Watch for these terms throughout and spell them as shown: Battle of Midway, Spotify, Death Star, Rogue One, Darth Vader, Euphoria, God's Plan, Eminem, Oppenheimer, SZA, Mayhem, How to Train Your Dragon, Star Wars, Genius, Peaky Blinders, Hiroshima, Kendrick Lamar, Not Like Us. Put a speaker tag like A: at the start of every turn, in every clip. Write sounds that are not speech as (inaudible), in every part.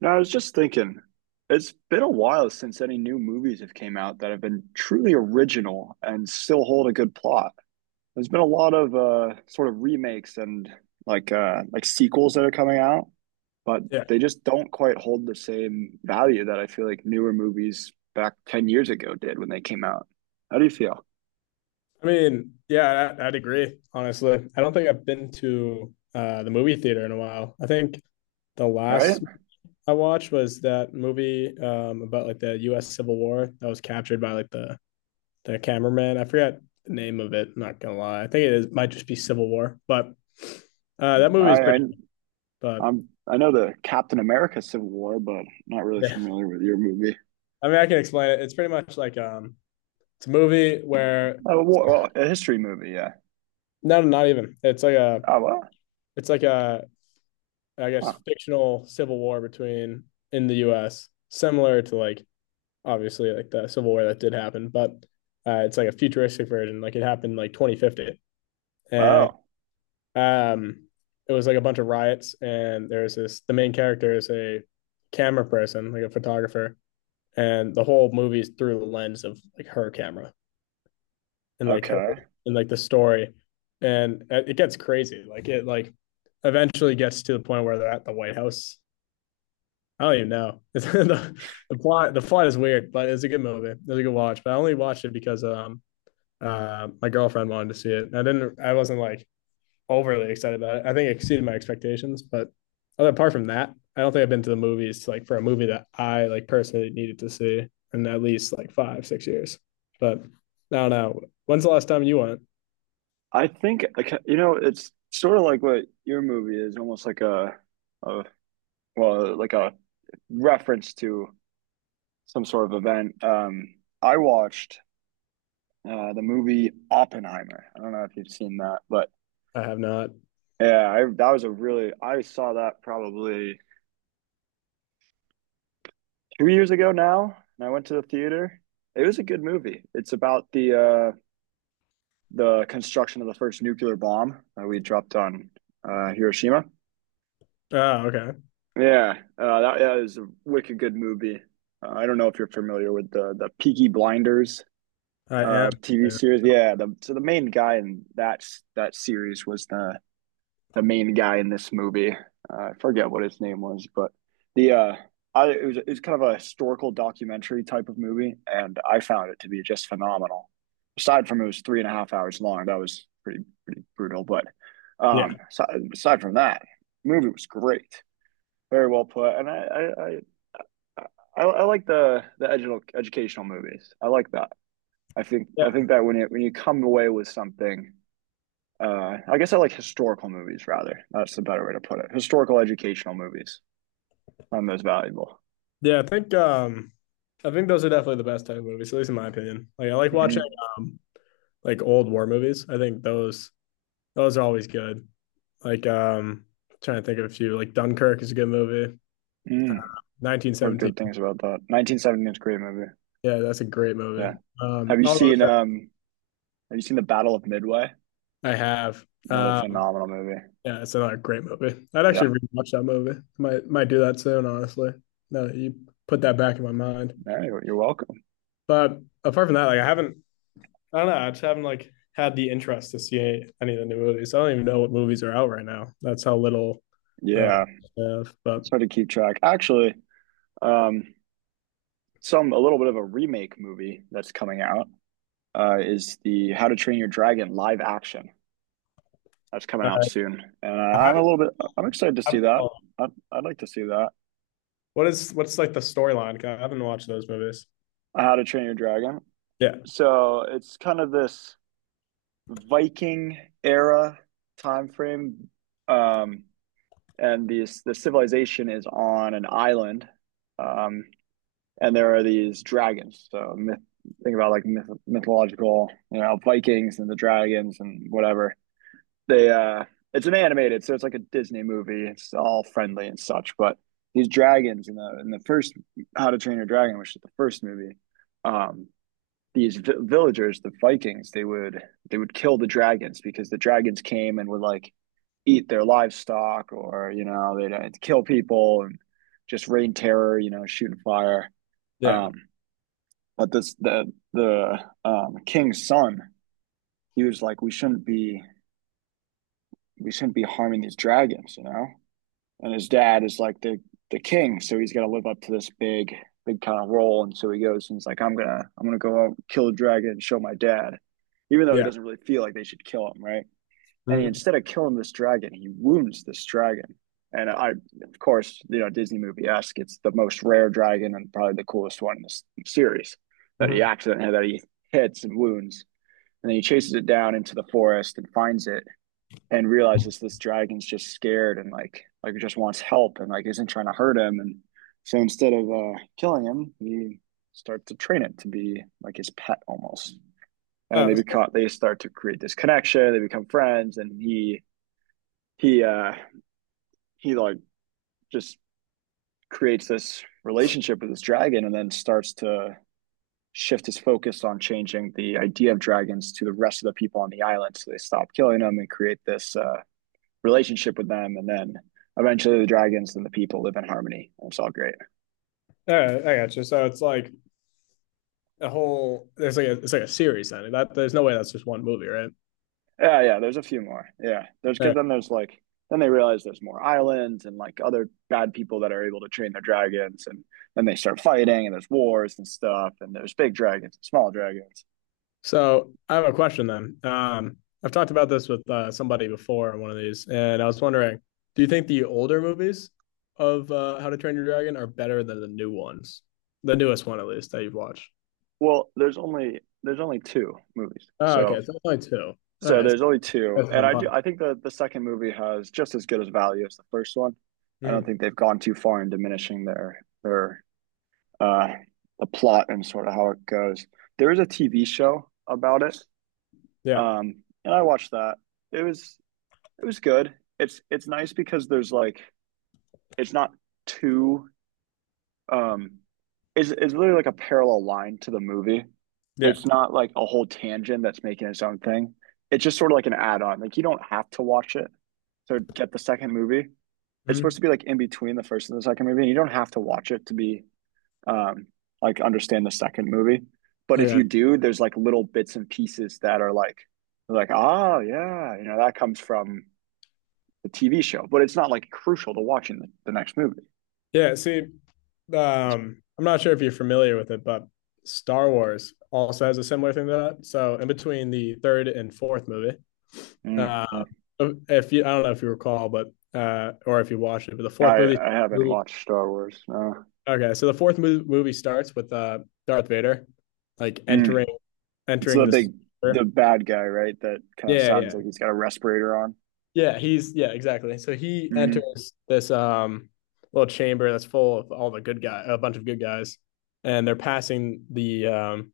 A: No, I was just thinking, it's been a while since any new movies have came out that have been truly original and still hold a good plot. There's been a lot of sort of remakes and like sequels that are coming out, but
B: Yeah.
A: they just don't quite hold the same value that I feel like newer movies back 10 years ago did when they came out. How do you feel?
B: I mean, yeah, I'd agree, honestly. I don't think I've been to the movie theater in a while. I think the
A: All right?
B: last
A: I.
B: I watched was that movie about like the US Civil War that was captured by like the cameraman. I forgot the name of it, I'm not gonna lie. I think it is, might just be Civil War, but that
A: Mm.
B: movie is
A: I
B: pretty but
A: I'm I know the Captain America Civil War, but not
B: (laughs)
A: really
B: yeah.
A: familiar with your movie.
B: I mean I can explain it. It's pretty much like it's a movie where
A: Oh, well, a history movie, yeah.
B: no, not even. It's like a
A: Oh, well.
B: it's like a I guess
A: Huh.
B: fictional civil war between in the U.S. similar to like obviously like the civil war that did happen, but it's like a futuristic version. Like it happened like 2050, and
A: Oh,
B: um, it was like a bunch of riots, and there's this the main character is a camera person, like a photographer, and the whole movie's through the lens of like her camera and like her
A: okay.
B: and like the story, and it gets crazy. Like it like eventually gets to the point where they're at the White House. I don't even know. (laughs) The plot is weird, but it's a good movie. It was a good watch. But I only watched it because my girlfriend wanted to see it. I wasn't like overly excited about it. I think it exceeded my expectations, but other apart from that, I don't think I've been to the movies like for a movie that I like personally needed to see in at least like 5, 6 years. But I don't know. When's the last time you went?
A: I think okay, you know it's sort of like what your movie is, almost like a a reference to some sort of event. I watched the movie Oppenheimer. I don't know if you've seen that, but
B: I have not.
A: yeah, I, that was a really I saw that probably 2 years ago now, and I went to the theater. It was a good movie. It's about the construction of the first nuclear bomb that we dropped on Hiroshima.
B: Oh, okay.
A: Yeah, that is a wicked good movie. I don't know if you're familiar with the Peaky Blinders
B: I am.
A: TV series. Yeah, the, so the main guy in that series was the main guy in this movie. I forget what his name was, but the I, it was kind of a historical documentary type of movie, and I found it to be just phenomenal. Aside from it was three and a half hours long, that was pretty brutal. But
B: Yeah.
A: aside from that, movie was great. Very well put. And I like the educational movies. I like that. I think that when you come away with something, I guess I like historical movies rather. That's the better way to put it. Historical educational movies. I'm most valuable.
B: Yeah, I think those are definitely the best type of movies, at least in my opinion. Like I like watching
A: Hmm.
B: um like old war movies. I think those are always good. Like trying to think of a few. Like Dunkirk is a good movie.
A: Mm. Heard
B: 1917.
A: good things about that. 1970 a great movie.
B: Yeah, that's a great movie.
A: Yeah. Have you
B: All those
A: seen
B: that
A: um Have you seen the Battle of Midway?
B: I have.
A: Another
B: Um
A: phenomenal movie.
B: yeah, it's another great movie. I'd
A: Yeah.
B: actually rewatch that movie. Might do that soon, honestly. No, you put that back in my mind.
A: You're welcome.
B: But apart from that, like I don't know. I just haven't like had the interest to see any of the new movies. I don't even know what movies are out right now. That's how little uh,
A: Yeah.
B: I have. But
A: It's hard to keep track. Actually, um, some a little bit of a remake movie that's coming out is the How to Train Your Dragon live action that's coming out
B: uh,
A: soon, and
B: I
A: I'm a
B: haven't,
A: little bit I'm excited to
B: I
A: see
B: haven't-
A: that.
B: oh,
A: I'd like to see that
B: what's like the storyline? 'Cause I haven't watched those movies.
A: How to Train Your Dragon.
B: Yeah,
A: So it's kind of this Viking era time frame, um, and the civilization is on an island, um, and there are these dragons. So myth, think about like myth, mythological, you know, Vikings and the dragons and whatever they it's an animated, so it's like a Disney movie. It's all friendly and such, but these dragons in the first How to Train Your Dragon, which is the first movie, um, these villagers, the Vikings, they would kill the dragons because the dragons came and would like eat their livestock or you know they'd kill people and just rain terror, you know, shooting fire.
B: yeah,
A: Um, but this the king's son, he was like, we shouldn't be harming these dragons, you know. And his dad is like the king, so he's got to live up to this big kind of role. And so he goes and he's like, I'm gonna go out and kill a dragon and show my dad, even though he
B: yeah.
A: doesn't really feel like they should kill him, right? And he,
B: Mm-hmm.
A: instead of killing this dragon, he wounds this dragon. And I, of course, you know, Disney movie esque. It's the most rare dragon and probably the coolest one in this series that he
B: Mm-hmm.
A: accidentally that he hits and wounds, and then he chases it down into the forest and finds it and realizes this dragon's just scared and like just wants help and like isn't trying to hurt him and so instead of killing him he starts to train it to be like his pet almost and they
B: Oh,
A: become they start to create this connection they become friends and he uh he like just creates this relationship with this dragon and then starts to shift his focus on changing the idea of dragons to the rest of the people on the island so they stop killing them and create this relationship with them, and then eventually the dragons and the people live in harmony. It's all great.
B: all right, I got you. So it's like a whole. It's like a series then. That there's no way that's just one movie, right?
A: Yeah, yeah. There's a few more. Yeah, there's because
B: All
A: then there's like then they realize there's more islands and like other bad people that are able to train their dragons, and then they start fighting and there's wars and stuff, and there's big dragons, and small dragons.
B: So I have a question then. I've talked about this with somebody before on one of these, and I was wondering, do you think the older movies of How to Train Your Dragon are better than the new ones? The newest one, at least, that you've watched.
A: Well, there's only two movies,
B: Oh,
A: so
B: okay. So only two. All
A: so
B: right. So
A: there's only two,
B: that's
A: and I do
B: impossible.
A: I think that the second movie has just as good as value as the first one. I don't
B: Mhm.
A: think they've gone too far in diminishing their uh, the plot and sort of how it goes. There is a TV show about it,
B: Yeah.
A: um, and I watched that. It was it was good. It's nice because there's like it's not too um, it's really like a parallel line to the movie.
B: Yeah.
A: It's not like a whole tangent that's making its own thing. It's just sort of like an add-on. Like you don't have to watch it to get the second movie. It's supposed
B: Hmm.
A: to be like in between the first and the second movie, and you don't have to watch it to be um, like understand the second movie. But
B: I
A: if
B: got
A: you
B: it.
A: do, there's like little bits and pieces that are like oh yeah, you know that comes from the TV show, but it's not like crucial to watching the next movie.
B: Yeah. See, I'm not sure if you're familiar with it, but Star Wars also has a similar thing to that. So in between the third and fourth movie,
A: Mm,
B: uh,
A: mm.
B: If you, I don't know if you recall, but or if you watched it, but the fourth movie.
A: I haven't watched Star Wars. No,
B: Okay, so the fourth movie starts with Darth Vader, like
A: mm. It's
B: entering
A: the
B: this.
A: big the bad guy, right? That kind of
B: Yeah,
A: sounds
B: yeah,
A: like he's got a respirator on.
B: yeah. He's yeah, exactly. So he
A: Mm-hmm.
B: enters this little chamber that's full of all the good guy, a bunch of good guys, and they're passing the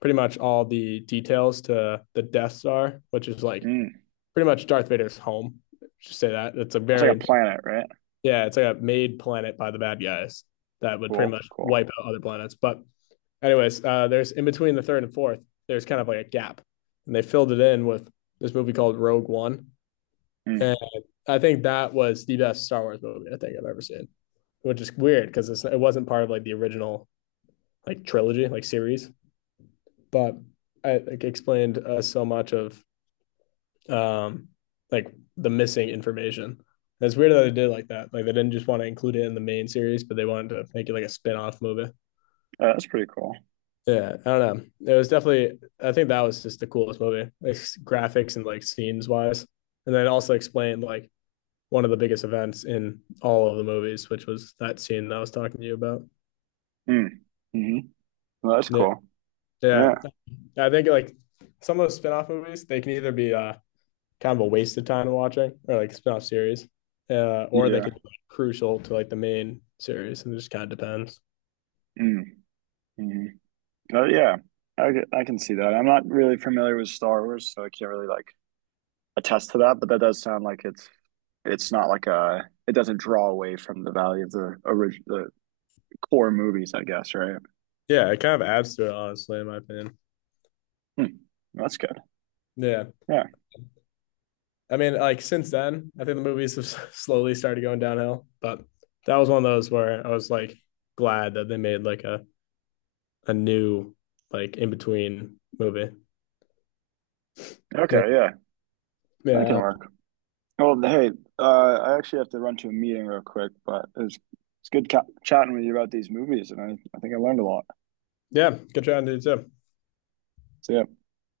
B: pretty much all the details to the Death Star, which is like
A: Mm.
B: pretty much Darth Vader's home. Just say that it's a
A: It's like a
B: very.
A: planet, right?
B: Yeah, it's like a made planet by the bad guys that would pretty
A: Cool,
B: much
A: cool.
B: wipe out other planets. But anyways, there's in between the third and fourth, there's kind of like a gap, and they filled it in with this movie called Rogue One, and
A: Mm.
B: I think that was the best Star Wars movie I think I've ever seen, which is weird because it wasn't part of like the original like trilogy like series, but I like, explained so much of um like the missing information. And it's weird that they did it like that. Like they didn't just want to include it in the main series, but they wanted to make it like a spin-off movie.
A: That's pretty cool.
B: Yeah, I don't know. It was definitely I think that was just the coolest movie, like graphics and like scenes wise. And then also explained like one of the biggest events in all of the movies, which was that scene that I was talking to you about.
A: Mm. Mm-hmm. Well, that's
B: Yeah.
A: cool.
B: Yeah.
A: Yeah,
B: I think like some of those spin-off movies, they can either be kind of a waste of time watching or like spin-off series. Or they could
A: yeah.
B: be like, crucial to like the main series and it just kind of depends.
A: Mm. Mm-hmm. Oh yeah, I can see that. I'm not really familiar with Star Wars, so I can't really like attest to that. But that does sound like it's not like a it doesn't draw away from the value of the original the core movies, I guess, right?
B: Yeah, it kind of adds to it honestly in my opinion.
A: Hmm. That's good.
B: Yeah.
A: Yeah.
B: I mean, like since then, I think the movies have (laughs) slowly started going downhill, but that was one of those where I was like glad that they made like a new like in between movie. Yeah.
A: Okay. Yeah, that can
B: Yeah.
A: work. Well, hey, I actually have to run to a meeting real quick, but it's good ca chatting with you about these movies, and I think I learned a lot.
B: Yeah, good trying to do too.
A: So yeah.